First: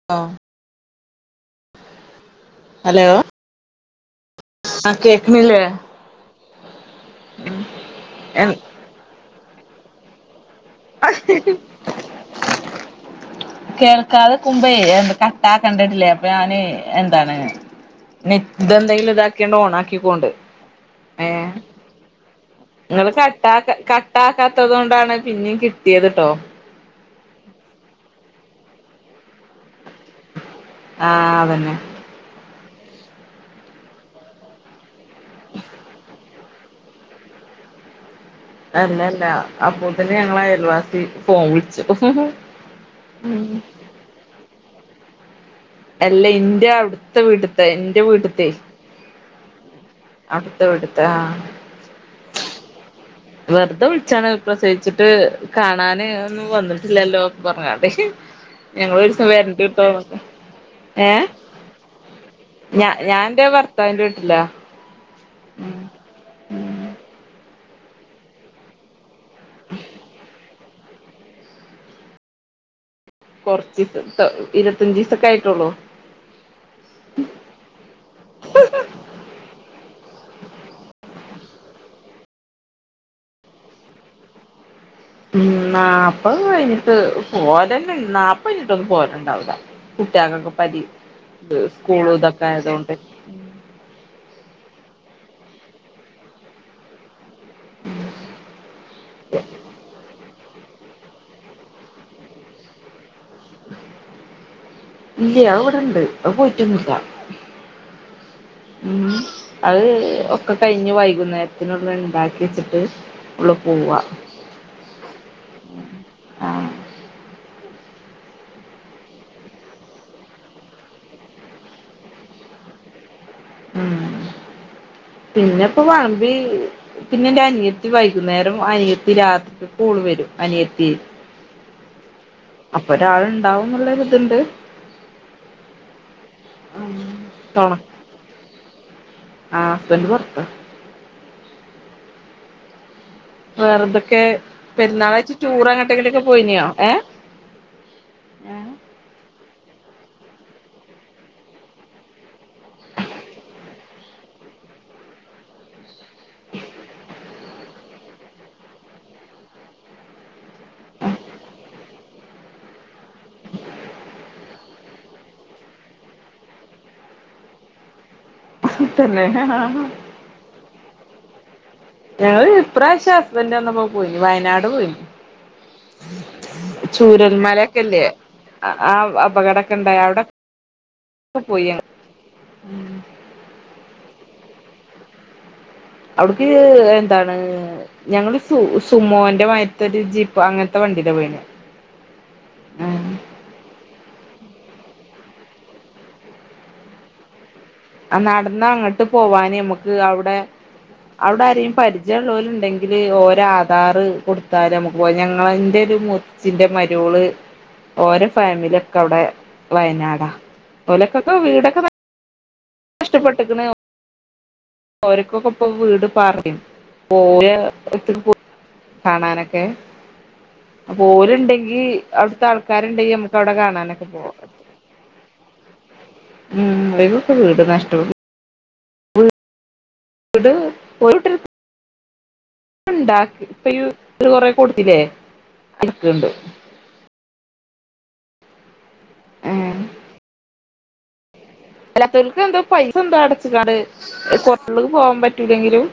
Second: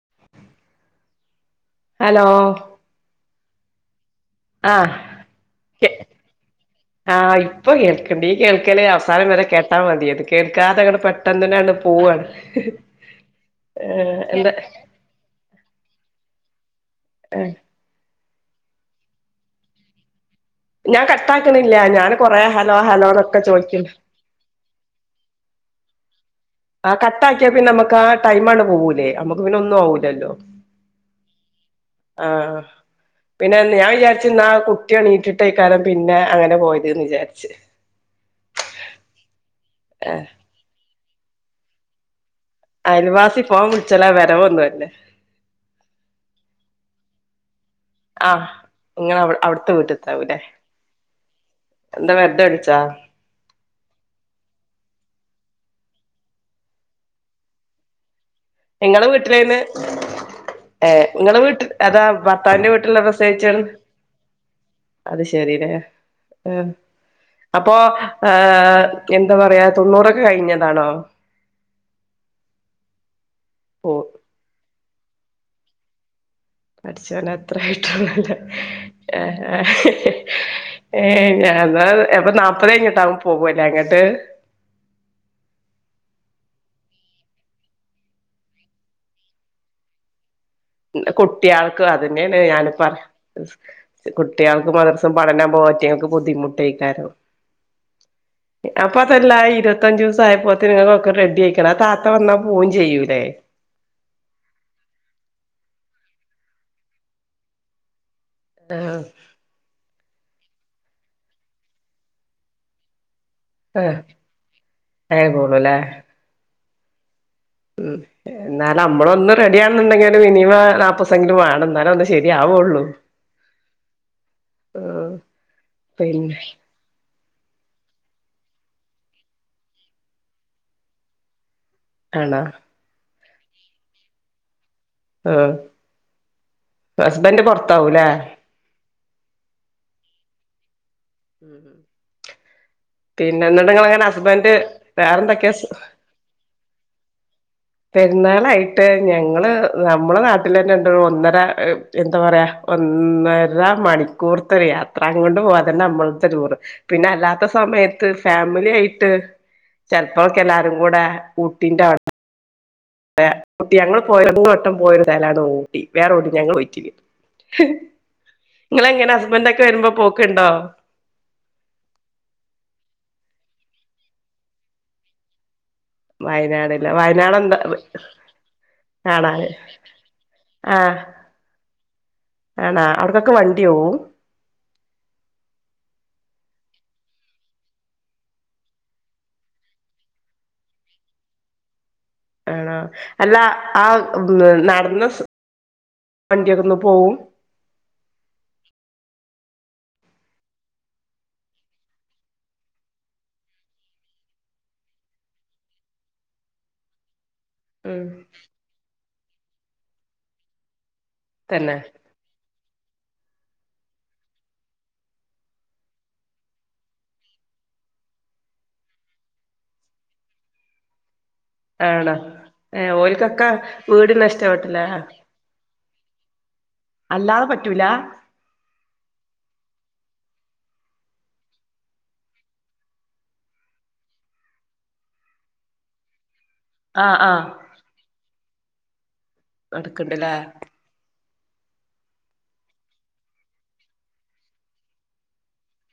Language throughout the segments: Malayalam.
ഓഹ് ഹലോ അലോ ആഹ് കേക്ക്‌ന്നില്ലെ ആഹ് ഇപ്പൊ കേൾക്ണ്ട് ഈ കേൾക്കൽ അവ്സാനം വരെ കേട്ടാ മതിയത് കേക്കാതെങ്ങട്ട് പെട്ടെന്നന്നെങ്ങട്ട് പോവാണ് ഏഹ് എന്താ കേൾക്കാതെകുമ്പേ എത് കാട്ടാ കണ്ടിട്ടില്ലേ അപ്പൊ ഞാന് എന്താണ് നെറ്റെന്തെങ്കിലും ഇതാക്കിങ്ങാണ്ട് ഓണാക്കിക്കൊണ്ട് ഞാൻ കട്ടാക്കണില്ല ഞാന് കൊറെ ഹലോ ഹലോ നിങ്ങള് ന്നൊക്കെ കട്ടാക്ക ചോയിക്കിന്ട് കട്ടാക്കാത്തത് കൊണ്ടാണ് പിന്നിം കിട്ടിയത്ട്ടോ ആഹ് കട്ടാക്കിയാ പിന്നെ നമുക്കാ ടൈമണ്ട് പോകൂലേ അമുക്ക് പിന്നെ ഒന്നും ആവൂല്ലല്ലോ ആഹ് അതന്നെ ആഹ് പിന്നെ ഞാൻ വിചാരിച്ചന്നാ കുട്ടിയണീറ്റിട്ടേയ്ക്കാരം പിന്നെ അങ്ങനെ പോയതെന്ന് വിചാരിച്ച് അല്ലല്ല അപ്പോത്തിന് ഏഹ് ഞങ്ങളെ അയൽവാസി ഫോൺ വിളിച്ചു അയൽവാസി ഫോൺ വിളിച്ചലാ വരവൊന്നും അല്ല അല്ലേ ഇൻ്റെ അവ്ടത്തെ വീട്ട്ത്തെ എന്റെ ആഹ് വീട്ട്ത്തെ ഇങ്ങളെ അവ അവിടുത്തെ വീട്ടിത്താവൂല്ലേ അവിടുത്തെ വീട്ട്ത്തെ ആഹ് എന്താ വെറുത വിളിച്ച വെറുതെ വിളിച്ചാണ് പ്രസവിച്ചിട്ട് കാണാന് ഒന്നും വന്നിട്ടില്ലല്ലോ പറഞ്ഞ്ങ്ങാണ്ട് [inaudible] നിങ്ങള് വീട്ടിലേണ് ഏഹ് ഏ നിങ്ങള് വീട്ടിൽ അതാ ഭർത്താവിന്റെ ഞാ വീട്ടിലുള്ള ഞാൻ എന്റെ പ്രസച്ചാണ് ഭർത്താവിന്റെ വീട്ടിലാ അത് ശരില്ലേ ഏഹ് അപ്പൊ ഏഹ് എന്താ പറയാ തൊണ്ണൂറൊക്കെ കഴിഞ്ഞതാണോ ഓ കൊറച്ചിസം ട്ടോ ഇരുത്തഞ്ച് ദിസൊക്കെ ആയിട്ടുള്ളൂ പടിചോന്നേ അത്രായിട്ടോള്ളല്ലോ ആഹ് ആഹ് ഏഹ് ഞാൻന്നാ അപ്പൊ നാപ്പത് കഴഞ്ഞിട്ടാവു പോവാല്ലേ അങ്ങട്ട് ഉം നാപ്പത് കഴിഞ്ഞിട്ട് പോകലന്നെ നാപ്പാഴിഞ്ഞിട്ടൊന്നും പോകലുണ്ടാവില്ല കുട്ട്യാകൊക്കു പിന്നെ കുട്ടിയാൾക്കു അതെന്നെണ് ഞാനും ആയതുകൊണ്ട് പറയ കുട്ടിയാൾക്ക് മദ്രർസും പഠനം പോറ്റങ്ങൾക്ക് ബുദ്ധിമുട്ടേയ്ക്കരം. അപ്പതല്ല ഇരുപത്തഞ്ചുസം ആയപ്പോ ത്തിന് ഒക്കെ റെഡി ആയ്ക്ക്ണ് ആ താത്ത വന്നാ പോവും ചെയ്യുലെ? ഇല്ലെയ് അഹ് ഇവിടെണ്ട് അഹ് പോയിട്ടൊന്നുല്ല. ആഹ് ഉം അത് ഒക്കെ കഴിഞ്ഞ് വൈകുന്നേരത്തിനുള്ള ഇണ്ടാക്കി വച്ചിട്ട് ആ അയാ കൂള്ളൂല്ലേ ആഹ് ഉം എന്നാലും നമ്മളൊന്ന് റെഡിയാണെന്നുണ്ടെങ്കില് മിനിമം നാല്പ്പസെങ്കിലും വേണം എന്നാലേ ഒന്ന് ശരിയാവുള്ളൂ ഉം ഉം പിന്നെപ്പെ വളമ്പി പിന്നെ പിന്നെ എന്റെ അനിയത്തി വൈകുന്നേരം അനിയത്തി രാത്രിക്ക് ഓള് വരും അനിയത്തി ആണോ? അപ്പം ഒരാള് ഇണ്ടാവുംന്ന്ള്ള ഒര്ത് ഇണ്ട് ആഹ് ഹസ്ബൻഡ് പൊറത്താവൂല്ലേ ആഹ് ഹസ്ബൻഡ് പൊറ... ഉം ഉം വെറൊന്തെക്കെ ഹസ്ബൻഡ് പെരുന്നാളായ്റ്റ് വേറെന്തൊക്കെയാ ടൂർ സ് എങ്ങട്ടെങ്കിലൊക്കെ പോയിനോ ഏഹ് പെരുന്നാളായിട്ട് ഞങ്ങള് നമ്മളെ നാട്ടിലെന്നെ ഉണ്ട് ഒന്നര.. എന്താ പറയാ ഒന്നര മണിക്കൂർത്തെ ഒരു യാത്ര അങ്ങട്ട് പോവാ അതന്നെ നമ്മളത്തെ ടൂറ് പിന്നെ അല്ലാത്ത സമയത്ത് ഫാമിലി ആയിട്ട് ചെലപ്പോള്ക്കെ എല്ലാരും കൂടെ ഊട്ടിന്റെ ഊട്ടി ഞങ്ങൾ പോയ മൂന്ന് വട്ടം പോയ സ്ഥലമാണ് ഊട്ടി വേറെ ഓടിം ഞങ്ങൾ പോയിട്ടില്ലെയ്നി നിങ്ങളെങ്ങനെ തന്നെ ഹസ്ബൻറ്ക്കെ വരുമ്പോ പോക്ണ്ടോ ഞങ്ങള് ഇപ്രാവശ്യം ഹസ്ബൻഡറ് വന്നപ്പോ പോയിന് വയനാട് പോയിന് വയനാട്ല്ലേ ചുരൽ വയനാട് എന്താ മലക്കെല്ലേ ആ ആണാ അപകടക്കണ്ടായ അവിടെക്കെ പോയി ഞ ആണോ അവിടെക്കെക്ക വണ്ടി പോവും അവിടക്ക് എന്താണ് ഞങ്ങള് സുമോന്റെ മാരിത്ത ഒരു ജീപ്പ് അങ്ങനത്തെ വണ്ടീല്ല പോയിനെ അല്ല ആ നടന്ന സു വണ്ടിയൊക്കെ ഒന്ന് പോവും ആ നടന്ന് അങ്ങട്ട് പോവാന് നമ്മക്ക് അവ്ടെ അവുടെ ആരെയും പരിചയം ഉള്ളോല് ഉണ്ടെങ്കില് ഓരോ ആധാർ കൊടുത്താലും [unintelligible] ഞങ്ങളെൻറെ ഒരു മുത്തച്ചിന്റെ മരേള് ഉം ഓരോ ഫാമിലി ഒക്കെ അവിടെ വയനാടാ ഓലൊക്കൊക്കെ തന്നെ വീടക്കെ നഷ്ടപ്പെട്ട്ക്ക്ണ് ഓര്ക്കൊക്കെ ഇപ്പൊ വീട് പറയും പോയ [unintelligible] കാണാനൊക്കെ അപ്പൊ ഒല് ഉണ്ടെങ്കി ഈ ആണോ അവിടുത്തെ ആൾക്കാര് ഏഹ് ഇണ്ടങ്കി നമ്മുക്ക് ഓൽക്കൊക്കെ അവിടെ കാണാനൊക്കെ വീട്ന്നെ പോവാ ഇഷ്ടപ്പെട്ടില്ലേ ഉം അവര്ക്കെക്കെ അല്ലാതെ വീട് പറ്റൂല നഷ്ടപ്പെ വീട് ഒരു കുട്ടര്ക്ക് ഉണ്ടാക്കി ഇപ്പ ഒരു കൊറ കൊടുത്തില്ലേ ഇട്ക്ക്ണ്ട് ആഹ് ആഹ് നടക്ക്ണ്ട്ല്ലേ അല്ലാത്തവർക്ക് എന്താ പൈസ എന്താ അടച്ച കാണ്ട് [unintelligible] പോവാൻ പറ്റൂലെങ്കിലും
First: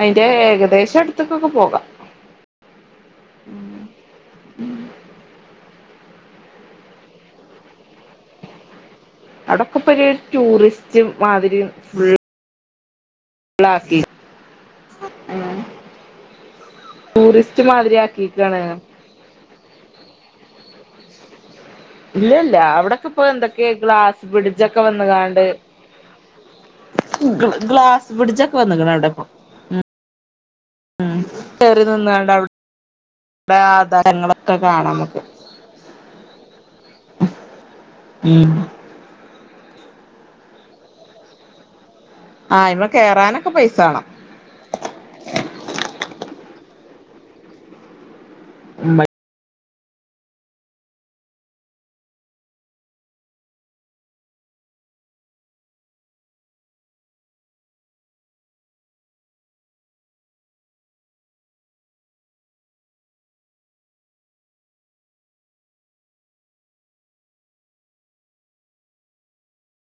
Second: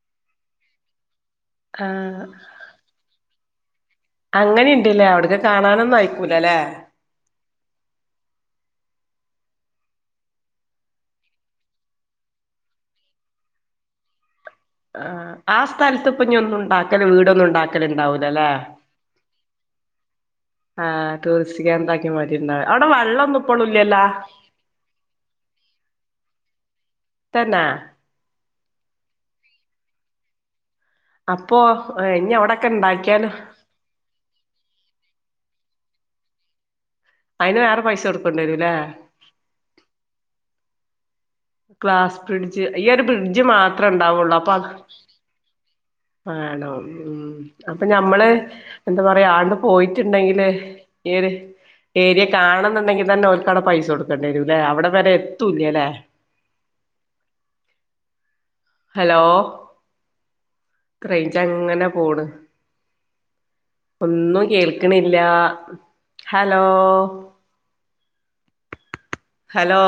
അയിന്റെ ഏകദേശം അടുത്ക്കൊക്കെ പോകാ ആഹ് അങ്ങനി ഇണ്ട്ല്ലേ അവ്ടക്ക് കാണാനൊന്നും അയിക്കൂലല്ലെ അവിടൊക്കെപ്പൊരു ടൂറിസ്റ്റ് മാതിരിയും ഉ ള്ളാക്കി ആഹ് ആ സ്ഥലത്ത് ഇപ്പഞൊന്നും ഇണ്ടാക്കല് വീടൊന്നും ടൂറിസ്റ്റ് മാതിരി ഇണ്ടാക്കലണ്ടാവൂലല്ലേ? ആക്കിക്കാണ് ആഹ് ടൂറിസ്റ്റ് കേന്ദ്രാക്കി ഇല്ലല്ല മാറ്റിണ്ടാവ അവിടെ അവിടൊക്കെ ഇപ്പോ വെള്ളൊന്നും ഇപ്പളും എന്തൊക്കെയ ഇല്ലല്ലോ ഗ്ലാസ് ബ്രിഡ്ജൊക്കെ വന്ന്കാണ്ട് തന്നെ ഗ്ലാസ് ബ്രിഡ്ച്ചൊക്കെ വന്ന്ക്ക്ണ് അവിടെപ്പ ഉം അപ്പൊ കേറി നിന്നാണ്ട് ഇനി അവിടെ അവിടൊക്കെ ഇണ്ടാക്കിയാല് [unintelligible] ഒക്കെ കാണ അമ്മക്ക് അയ്ന് വേറെ പൈസ കൊടുക്കണ്ട്യരുലെ? ഗ്ലാസ്‌ ആഹ് ബ്രിഡ്ജ് ഈ അയ്മെ ഒരു ബ്രിഡ്ജ് കേറാനൊക്കെ പൈസ മാത്രം ഇണ്ടാവൊള്ളൂ അപ്പൊ മാണം ഉംഹ് അപ്പൊ ഞമ്മള് വാണം എന്താ പറയാ ആണ്ട് പോയിട്ട് ഇണ്ടങ്കില് ഈ ഒര് ഏരിയ കാണണംന്നുണ്ടങ്കി തന്നെ ഓര്ക്ക് പൈസ കൊടുക്കണ്ട്യരുംല്ലേ അവിടെ വരെ എത്തുല്ല്യല്ലേ? ഹലോ ടക്ക് റേഞ്ച് അങ്ങനെ പോണ് ഒന്നും കേൾക്കിണില്ലാ ഹലോ ഹലോ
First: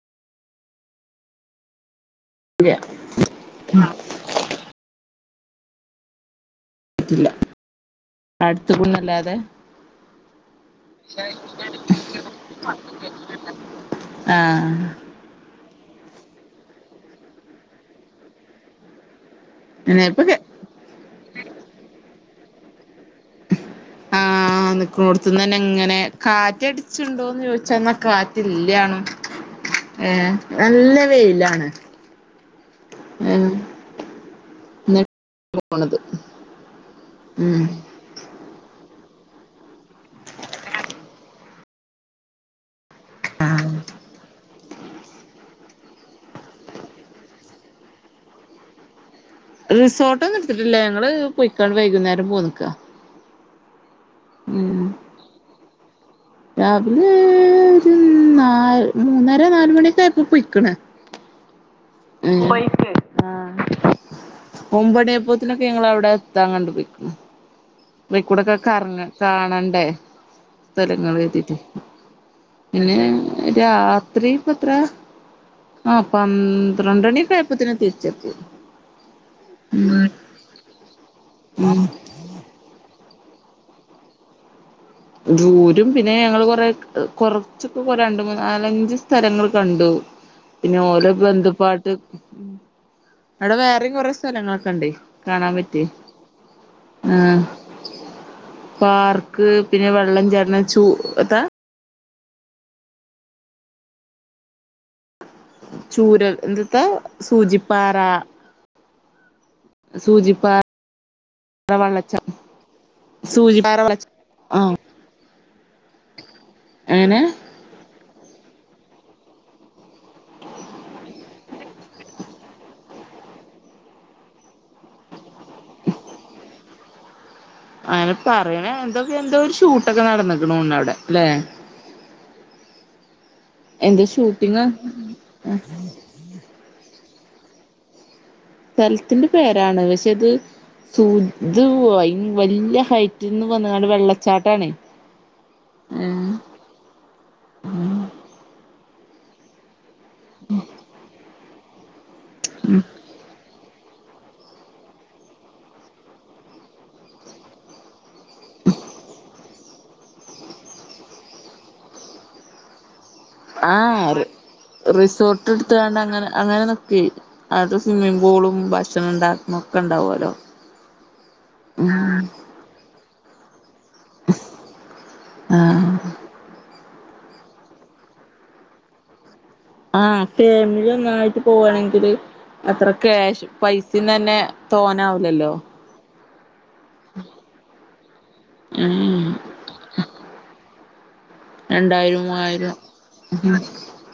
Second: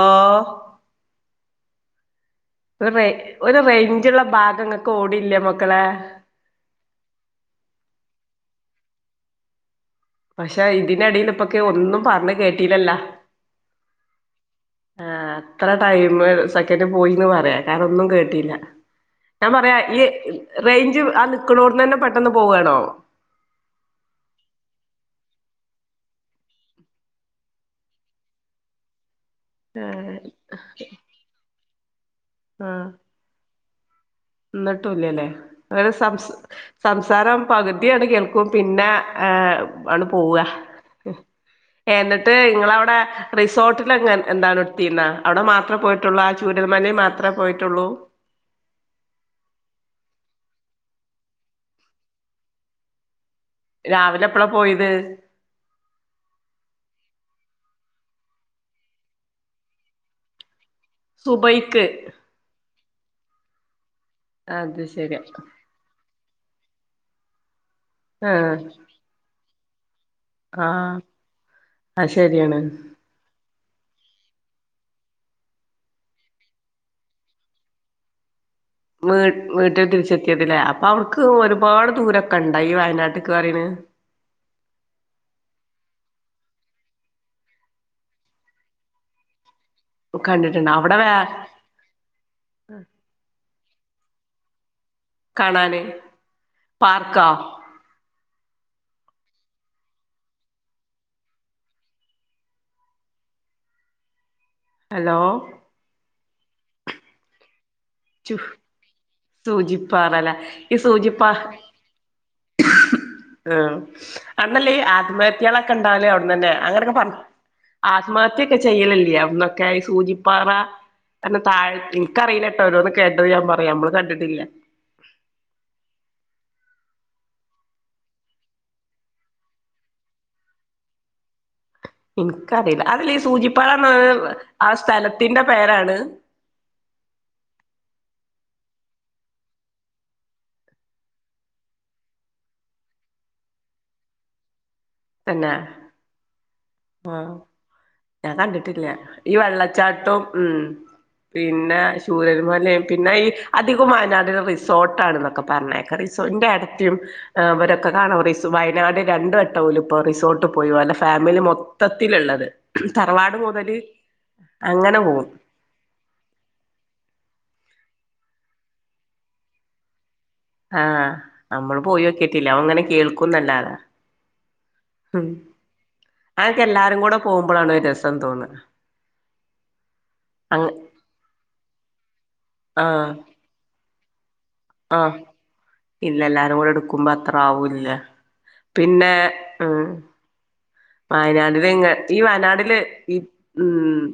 ഇല്ല ഒര് ഒരു റെയ്ഞ്ച്ള്ള ഭാഗം ഇങ്ങക്ക് ഓവ്ടില്ല മക്കളെ ഇല്ല അട്ത്ത്ക്കൊന്നു അല്ലാതെ പക്ഷെ ഇതിന്റെ എടീലിപ്പൊ ഒക്കെ ഒന്നും പറഞ്ഞെ കേട്ടില്ലല്ല ആഹ് ആഹ് ഇത്ര ടൈമ്. സെക്കൻഡ് പോയിന്ന് പറയാ കാരണൊന്നും കേട്ടില്ല ഞാൻ പറയാ ഇനി ഈ ഇപ്പൊ കെ- റെയ്ഞ്ച് ആ നിക്കുണോട്ത്ത് തന്നേ പെട്ടെന്ന് പോവാണോ? ആഹ് ആഹ് നിക്കുണോട്ത്ത്ന്ന് തന്നെ ഇങ്ങനെ കാറ്റ് അടിച്ചുണ്ടോന്ന് ചോയ്ച്ചാ ഇന്നാ കാറ്റ് ഇല്ല്യാണും ആ ഏഹ് നല്ല വെയ്ലാണ് ആഹ് എഹ് ഇന്നെട്ടു ഇല്ല്യലെ ഒരു പോണത് സം സംസാരം ഉം. പകുതിയാണ് കേൾ ക്കും പിന്നെ ആഹ് ആണ്ട് പോവാ എന്നിട്ട് ഇങ്ങളവ്ടെ റിസോർട്ടിലങ്ങൻ എന്താണ് ഇട്ടീന്നോ? അവ്ടെ മാത്രം പോയിട്ടൊള്ളു ആ ചൂരൽ മലെ മാത്രേ പോയിട്ടൊള്ളൂ റിസോർട്ടൊന്നും ഇട്ത്തിട്ടില്ല ഞങ്ങള് പോയ്ക്കാണ്ട് വൈകുന്നേരം പോന്ന്ക്ക രാവിലെ എപ്പെള പോയിത്? രാവിലെ ഒരു നാല് മൂന്നര നാലുമണിയൊക്കെ ആയപ്പോ പൊയ്ക്ക്‌ണ്. സുബയ്ക്ക് ഉം ആഹ് അത് ഒമ്പണി ശരി ആയപ്പോത്തിനൊ ക്കെ ഞങ്ങളവിടെ എത്താൻ കണ്ടു പോയ്ക്ക്ണു‌ അത് ആഹ് കുടൊക്കെ കറങ്ങ കാണണ്ടേ? ആഹ് സ്ഥലങ്ങള് കര്തിട്ടെ അത് ശരിയാണ് പിന്നെ രാത്രി ഇപ്പത്ര ആഹ് പന്ത്രണ്ടണിയെക്കെ ആയപ്പോത്തിന് തിരിച്ചെത്തിണ് വീ വീട്ടിൽ തിരിച്ചെത്തിയത് ല്ലേ? അപ്പൊ അവ്ട്ക്ക് ഉം ഒരുപാട് ദൂരൊക്കെണ്ടാ ഈ വയനാട്ട്ക്ക് പറയിണെ? ദൂരും പിന്നെ ഞങ്ങള് കൊറെ കൊറച്ചൊക്കെ രണ്ട് മൂന്നാലഞ്ച് സ്ഥലങ്ങൾ കണ്ടു കണ്ടിട്ടുണ്ട് പിന്നെ അവിടെ വേ ഓലെ ബന്ധു പാട്ട് അവ്ടെ വേറിം കൊറേ സ്ഥലങ്ങളൊക്കെ ഇണ്ടേയ് കാണാൻ കാണാന് പറ്റിയെ പാർക്കോ ആഹ് പാർക്ക് പിന്നെ വെള്ളം ചാട്ണ ചൂ എത്താ- ഹലോ ചൂരൽ എന്ത്ത്ത സൂചിപ്പാറ സൂചിപ്പാറലെ സൂചിപ്പാറ ഈ സൂചിപ്പാ വെള്ളച്ചാട്ടം [unintelligible] അവട്ന്നല്ലേ ആഹ് ഈ ആത്മഹത്യാളൊക്കെ ഉണ്ടാവല് അവുടുന്നന്നെ അങ്ങനൊക്കെ പറഞ്ഞു അങ്ങനെ ആത്മഹത്യൊക്കെ ചെയ്യലില്ലെ അവിടുന്നൊക്കെ സൂചിപ്പാറ പിന്നെ താഴ് ഇൻക്കറിയില്ല ഓരോന്ന് കേട്ടത് ഞാ പറയ നമ്മള് കണ്ട്ട്ടില്ല അങ്ങനെ പറയണ എന്തൊക്കെ എന്തോ ഒരു ഷൂട്ടൊക്കെ നടന്ന്ക്കുണോണ് അവിടെ അല്ലെ ഇൻക്ക് അറിയില്ല അതില് ഈ സൂചിപ്പാറാന്ന് എന്തോ ഷൂട്ടിങ് ആഹ് സ്ഥലത്തിന്റെ പേരാണ് സ്ഥലത്തിന്റെ പേരാണ് പക്ഷെ ഇത് [unintelligible] വല്ല്യേ ഹൈറ്റ്ന്ന് വന്ന്ങ്ങാണ്ട് വെള്ളച്ചാട്ടാണെ തന്നെ [unintelligible] ആഹ് ഞാൻ കണ്ടിട്ടില്ല ഈ വെള്ളച്ചാട്ടവും ഉ പിന്നെ ചൂരൽമലയും പിന്നെ ഈ അധികം വയനാട്ടില റിസോർട്ട ആണൊക്കെ പറഞ്ഞേക്ക റിസോർ ന്റെ ഏട്ടത്തി അവരൊക്കെ കാണാം വയനാട് രണ്ടും വട്ടം ഓല്ഇപ്പോ റിസോർട്ട് പോയോ ഓലഫാമിലി മൊത്തം മൊത്തത്തിലുള്ളത് തറവാട് മുതൽ അങ്ങനെ പോകും റീസോട്ട് ഇടുത്തണ്ടാണ്ട് അങ്ങനെ നിക്കെ അത് സിമ്മിംഗ്പൂളും ഭക്ഷണം ഉണ്ടാക്കും ഒക്കെ ഉണ്ടാവുല്ലോ ആഹ് നമ്മള് പോയോക്കിട്ടില്ല അങ്ങനെ കേൾക്കുംന്നല്ലാതാ ഉം ആഹ് അതെക്കെഎല്ലാരും കൂടെ പോകുമ്പോഴാണ് രസം തോന്നാ ആഹ് ഫേമിലി ഒന്നായിട്ട് പോകയാണെങ്കില് അത്ര ആഹ് ക്യാഷ് പൈസ തന്നെ തോനാവുലല്ലോ പിന്നെ എല്ലാരും കൂടെ എടുക്കുമ്പോ അത്ര ആവൂല്ല പിന്നെ ഉം ഉം വയനാടില്ങ്ങ ഈ രണ്ടായിരം മൂവായിരം വയനാടില് ഈ ഉം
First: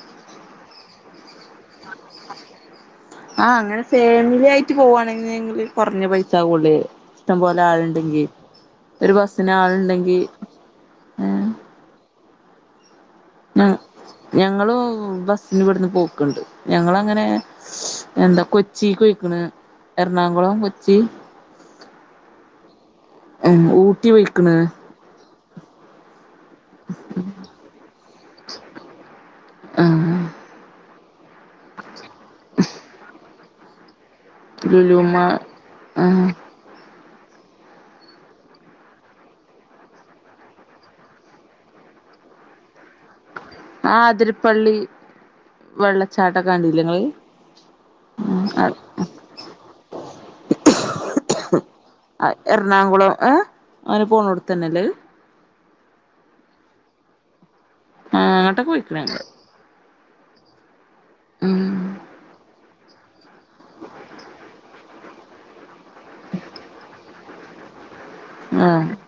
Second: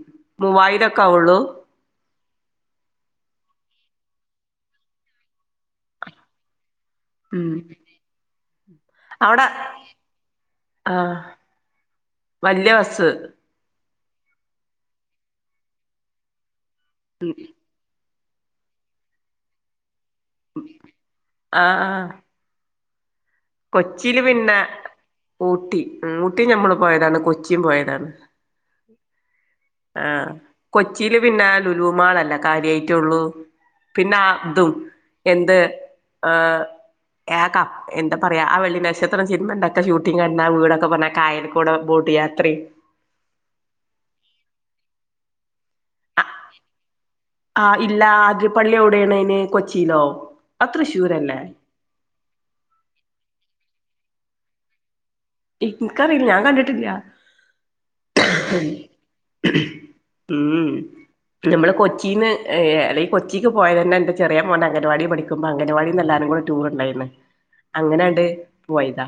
മൂവായിരക്കാവു ള്ളൂ [inaudible] ആഹ് അങ്ങനെ ഫാമിലി ആയിട്ട് പോവാണെങ്കിൽ കുറഞ്ഞ പൈസ ആകൂള്ളു ഇഷ്ടം ഉം പോലെ ആളുണ്ടെങ്കിൽ ഒരു അവിടെ ബസ്സിന് ആളുണ്ടെങ്കിൽ ആഹ് വലിയ ബസ്സ് ആഹ് ഞങ്ങള് ബസിന് ഇവിടുന്ന് പോക്ക്ണ്ട് ഞങ്ങള അങ്ങനെ എന്താ കൊച്ചിക്ക് പോയിക്കണ് എറണാകുളം കൊച്ചി ആഹ് ആഹ് ഊട്ടി കൊച്ചിയില് പോയിക്കണ് പിന്നെ ഊട്ടി ഊട്ടിയും ഞമ്മള് പോയതാണ് കൊച്ചിം പോയതാണ് ആ ആഹ് കൊച്ചിയില് പിന്നെ ലുലുമാളല്ല കാര്യായിട്ടള്ളൂ പിന്നെ തും ലുലുമ എന്ത് ആ ആഹ് ഏക എന്താ പറയാ ആഹ് വെള്ളി നക്ഷത്രം സിനിമക്കെ ഷൂട്ടിംഗ് കണ്ടാ വീടൊക്കെ പറഞ്ഞാ കായൽക്കൂട് ബോട്ട് യാത്ര ആഹ് അതിരപ്പള്ളി വെള്ളച്ചാട്ടൊക്കെ കണ്ടില്ലേ ങ്ങള് ആഹ് ഇല്ല ആതിരപ്പള്ളി എവിടെയാണ് അത്കൊച്ചിയിലോ അ തൃശ്ശൂരല്ലേ ആഹ് എറണാകുളം ഏ അങ്ങനെ പോണ ടുത്തന്നെ അല്ലേ അത് ഇനിക്കറിയില്ല ഞാൻ കണ്ടിട്ടില്ല ആങ്ങട്ടൊക്കെ പോയിക്കണ് ഞങ്ങള് ഉം നമ്മള് ഉം കൊച്ചിന്ന് അല്ലെ കൊച്ചിക്ക് പോയതന്നെ എൻ്റെ ചെറിയ മോൻ്റെ അംഗനവാടി പഠിക്കുമ്പോ അംഗനവാടിന്ന്ല്ലാരും കൂടി ടൂർണ്ടായിന്ന് അങ്ങനാണ്ട് ആഹ് പോയ്താ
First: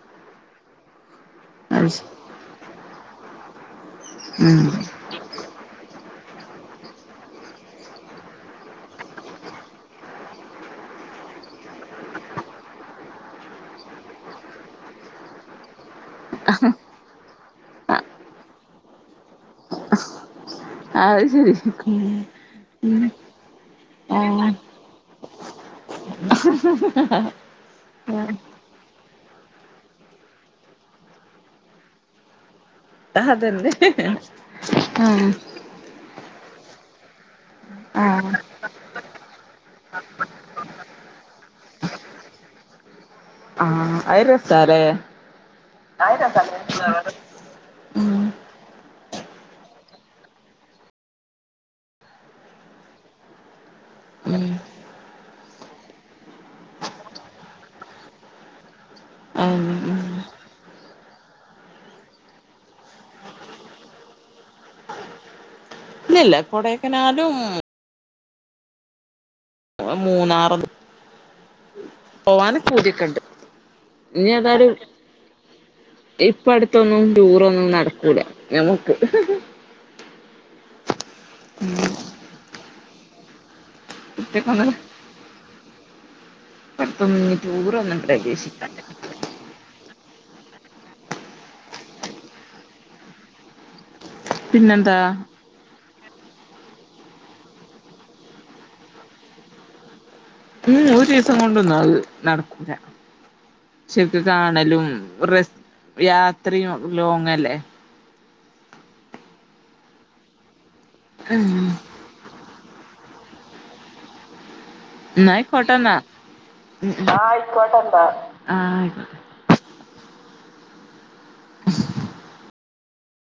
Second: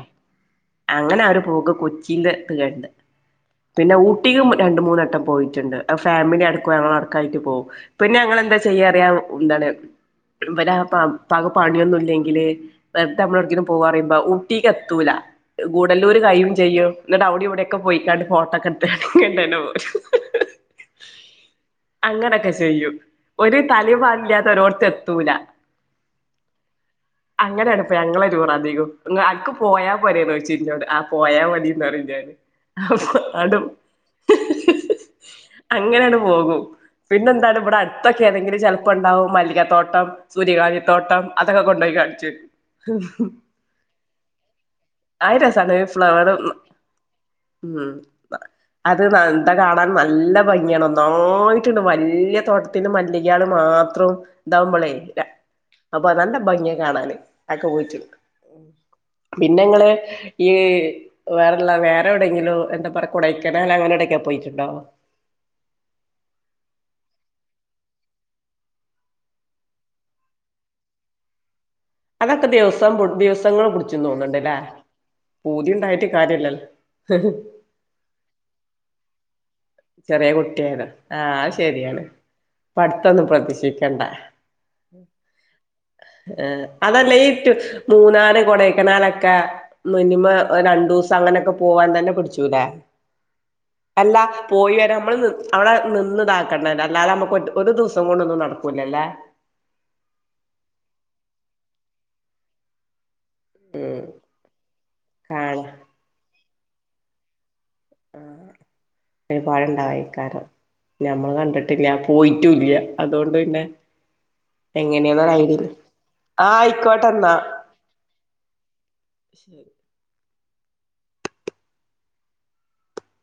അങ്ങനാണ്ട് പോക് അത് ശരി കൊച്ചിൻ്റെ ത് കണ്ട് പിന്നെ ഊട്ടികും ഉം രണ്ട് മൂന്നട്ടം പോയിട്ട്ണ്ട് ഫാമിലി അടക്കും ഞങ്ങളടക്കായ്ട്ട് പോവും പിന്നെ ഞങ്ങെളെന്താ ചെയ്യാറിയാ ന്താണ് ഇബലാപാ പ്പാക്ക് പണിയൊന്നുല്ലെങ്കില് വെർതെ അമ്മളൊവ്ട്ക്കേലും പോവാ പറയ്മ്പം ഊട്ടീക്കെത്തൂല ഗൂഡല്ലൂര് കയ്യും ചെയ്യും ന്നെട്ട് അവ്‌ടിം ഇവെട്യൊക്കെ പോയ്ക്കാണ്ട് ഫോട്ടാെക്കെട്ത്ത് ഇങ്ങെട്ടെന്നെ പോരും അത് ശരി അങ്ങനൊക്കെ ചെയ്യും ഒര് തലിം വാലുല്ലാതെരോട്ത്ത് എത്തൂലാ അങ്ങെനേണ്പ്പ ഞങ്ങളെ ടൂറധികും ങ്ങ അൻക്ക് പോയാ പോരോന്നോയ്ച്ചും ഇഞ്ഞോട് ആഹ് പോയാ മതീന്ന് പറയും ഞാന് അപ്പൊ ആണ്ട് അതന്നെ ആഹ് അങ്ങനേണ്ട് പോകും പിന്നെന്താണ് വെടെ അട്ത്തൊക്കെ ഏതെങ്കിലും ചെൽ പ്പണ്ടാവും മല്ലിക താേട്ടം സൂര്യകാന്തി തോട്ടം അതൊക്കെ കൊണ്ടാേയ് കാൺച്ചെരും ആഹ് അത് രെസാലേ അത് രെസാണ് ഈ ഫ്ലെവറും ഊം അത് നന്താ കാണാൻ നല്ല ഭംഗ്യാണ് ഒന്നായ്ട്ട്ണ്ട് വല്ല്യ തോട്ടത്ത്ന് മല്ലി ക്‌യാന്ന് മാത്രം ഉം അതന്നെ ഇതാവുമ്പളേ അപ്പ നല്ല ഭംഗ്യാ കാണാന് അയ്ക്ക് പോയ്റ്റ് പിന്നെങ്ങെള് ഉം ഇയ്യ് വേറെല്ല വേറെവ്ടെങ്കിലും എന്താ പറയാ കൊടെയ്ക്കനാൽ അങ്ങെനെ എവിടെക്കാ പോയ്റ്റ്ണ്ടാേ ഇല്ലല്ലാ കൊടേക്കനാലും [unintelligible] മൂന്നാറ് അതൊക്കെ പോവാനാെക് ദിവസം പൂത്യാെക്കെണ്ട് ദിവസങ്ങൾ പിടിച്ചുന്ന് തോന്നുന്നുണ്ടല്ലേ ഇഞ്ഞേതാലും പൂതി ഉണ്ടായിട്ട് ഇപ്പ കാര്യല്ലല്ലോ അട്ത്തൊന്നും ടൂറൊന്നും നടക്കൂലാ ഞമ്ക്ക് ചെറ്യേ കുട്ട്യാണ് ആഹ് അത് ശെര്യാണ് പ്പ അട്ത്തൊന്നും പ്രതിഷി ക്കണ്ടാ ഒറ്റക്കൊന്നും ഏഹ് അതല്ല ഇപ്പടുത്തൊന്നും ഈ ഇനി ട് ടൂറൊന്നും മൂന്നാറ് പ്രതീക്ഷിക്കാം കൊടേക്കെനാലക്കേ മിനിമം ഒരണ്ടൂസം അങ്ങനൊക്കെ പോവാൻ തന്നെ പിട്ച്ചൂലേ അല്ലാ പോയ് പിന്നെന്താ വെരാം മ്മള് ന് അവടെ നിന്ന് താക്കണ്ടെര് അല്ലാതെ അമ്മക്ക് ഒര് ഒരു ദിവ്സം കൊണ്ടൊന്നും നടക്കൂലലേ ഊം ഉം ഒരീസം കൊണ്ടാെന്നും അത് നടക്കൂലാ ഉം ശെര്ക് കാണലും റിസ് കാണാ യാത്രിയും ലോങ്ങല്ലേ ആഹ് പഴണ്ടാവെയ്ക്കാരം ഞമ്മള് എന്നാ കണ്ട്ട്ടില്ല്യാ പോയിറ്റൂല്ല്യ അതോണ്ട് പിന്നെ എങ്ങെനേന്നാെരയ്ഡില് ആയിക്കോട്ടെന്നാ ആഹ് അയ്ക്കോട്ടെന്നാ ആയിക്കോട്ടെ ആഹ് ആയിക്കോട്ടെ ശരി [unintelligible]